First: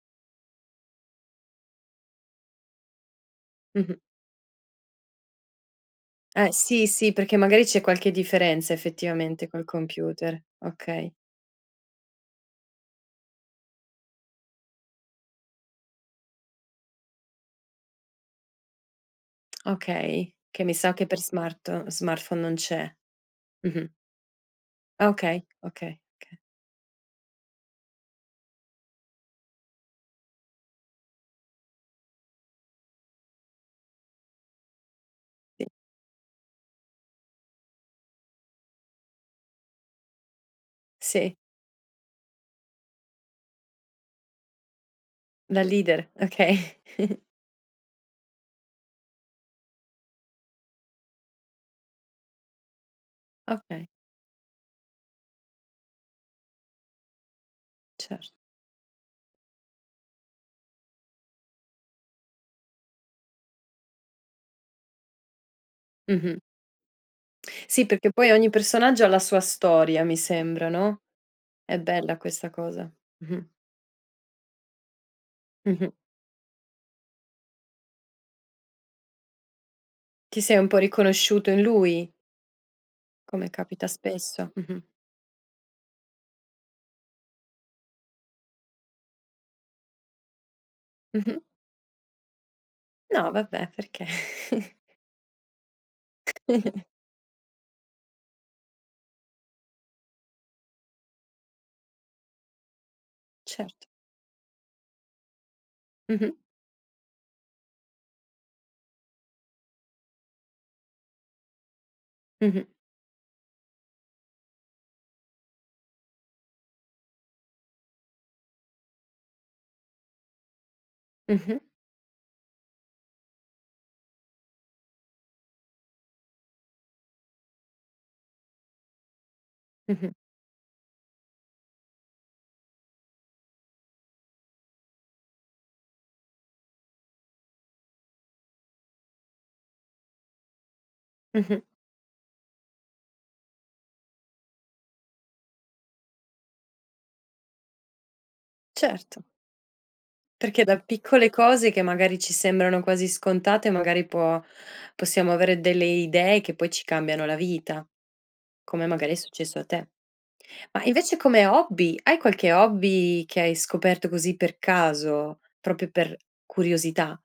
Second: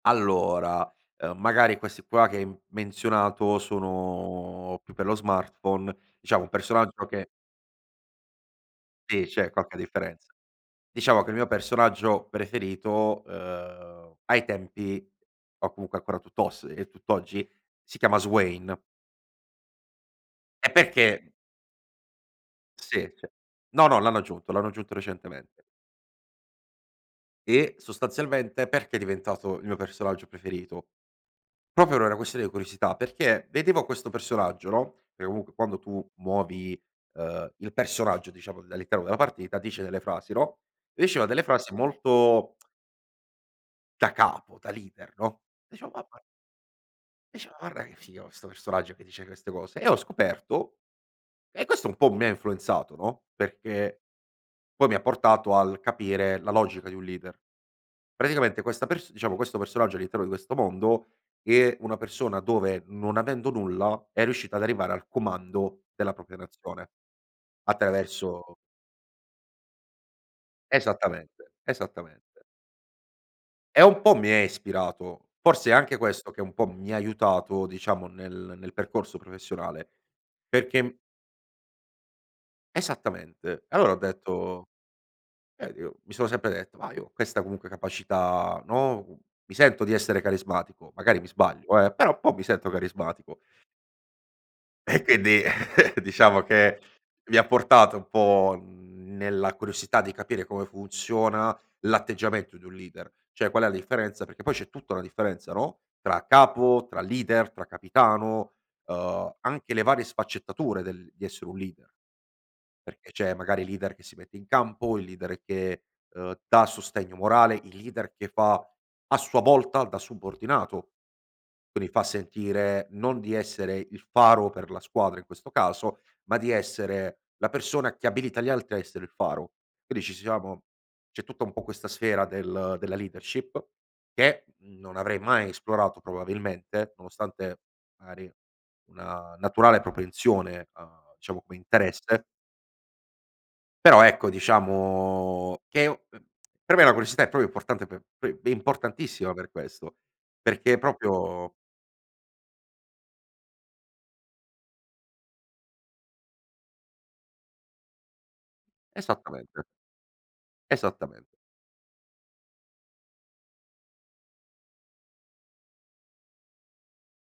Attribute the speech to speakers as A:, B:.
A: Allora, uhm, magari questi qua che hai m menzionato
B: Mh-mh.
A: sono più per lo smartphone, diciamo un
B: Eh sì,
A: personaggio
B: sì,
A: che
B: perché magari c'è qualche differenza
A: Sì,
B: effettivamente
A: c'è
B: col
A: qualche differenza.
B: computer, okay.
A: Diciamo che il mio personaggio preferito, uhm, ai tempi o comunque ancora tutt'oss e tutt'oggi si chiama Swain.
B: Okay, che
A: E
B: mi sa che per
A: perché?
B: smart smartphone non c'è.
A: Sì, cioè no,
B: Mh-mh.
A: no, l'hanno aggiunto, l'hanno aggiunto
B: Ah, okay,
A: recentemente.
B: okay, oka
A: E sostanzialmente, perché è diventato il mio personaggio preferito? Proprio per una questione di curiosità, perché vedevo questo personaggio, no, perché comunque
B: Sì.
A: quando tu muovi, uhm, il personaggio diciamo dall'interno della partita dice delle frasi, no? Diceva
B: Sì.
A: delle frasi molto da capo, da leader, no?
B: Da
A: Dicevo: "Ma
B: leader,
A: ma"
B: okay.
A: Dice: "Guarda che figo questo personaggio che dice queste cose," e ho scoperto e questo un po' mi influenzato, no,
B: Okay.
A: perché poi mi ha portato al capire la logica di un leader.
B: Cer
A: Praticamente questa pers diciamo questo personaggio all'interno di questo mondo, è una persona dove non avendo nulla è riuscita ad arrivare al comando della propria
B: Mh-mh.
A: nazione
B: Sì, perché poi ogni
A: attraverso
B: personaggio ha la sua storia, mi sembra, no?
A: Esattamente,
B: È bella
A: esattamente.
B: questa cosa. Mh-mh.
A: E un po' mi è ispirato, forse è
B: Mh-mh.
A: anche questo che un po' mi ha aiutato diciamo nel nel percorso professionale,
B: Ti sei un po'
A: perché m
B: riconosciuto in lui come
A: Esattamente.
B: capita
A: Allora ho
B: spesso.
A: detto,
B: Mh-mh.
A: eh dico mi sono sempre detto: "Ma io ho questa comunque capacità no, uhm, mi sento di essere carismatico, magari mi
B: Mh-mh.
A: sbaglio eh, però un po' mi sento
B: No
A: carismatico".
B: vabbè, perché?
A: E quindi diciamo che mi ha portato un po' nella curiosità di capire come funziona, l'atteggiamento di un leader, cioè qual è la
B: Certo.
A: differenza perché poi c'è tutta una differenza, no, tra
B: Mh-mh.
A: capo, tra leader, tra capitano, uhm, anche le varie sfaccettature del di essere un leader,
B: Mh-mh.
A: perché c'è magari leader che si mette in campo, il leader che, uhm, dà sostegno morale, il leader che fa a sua volta da subordinato,
B: Mh-mh.
A: quindi fa sentire non di essere il faro per la squadra in questo caso, ma di essere la persona che abilita gli altri a essere il faro. Quindi
B: Mh-mh.
A: ci siamo c'è tutta un po' questa sfera del della leadership, che non avrei mai esplorato probabilmente nonostante magari una naturale propensione, uhm, diciamo come
B: Mh-mh.
A: interesse però ecco diciamo che è un uhm per me la curiosità è proprio importante per p è
B: Certo.
A: importantissima per questo,
B: Perché
A: perché
B: da piccole
A: proprio
B: cose che magari ci sembrano quasi scontate, magari può possiamo avere delle idee che poi ci cambiano la vita, come magari è successo
A: Esattamente.
B: a te. Ma invece
A: Esattamente.
B: come hobby, hai qualche hobby che hai scoperto così per caso, proprio per curiosità?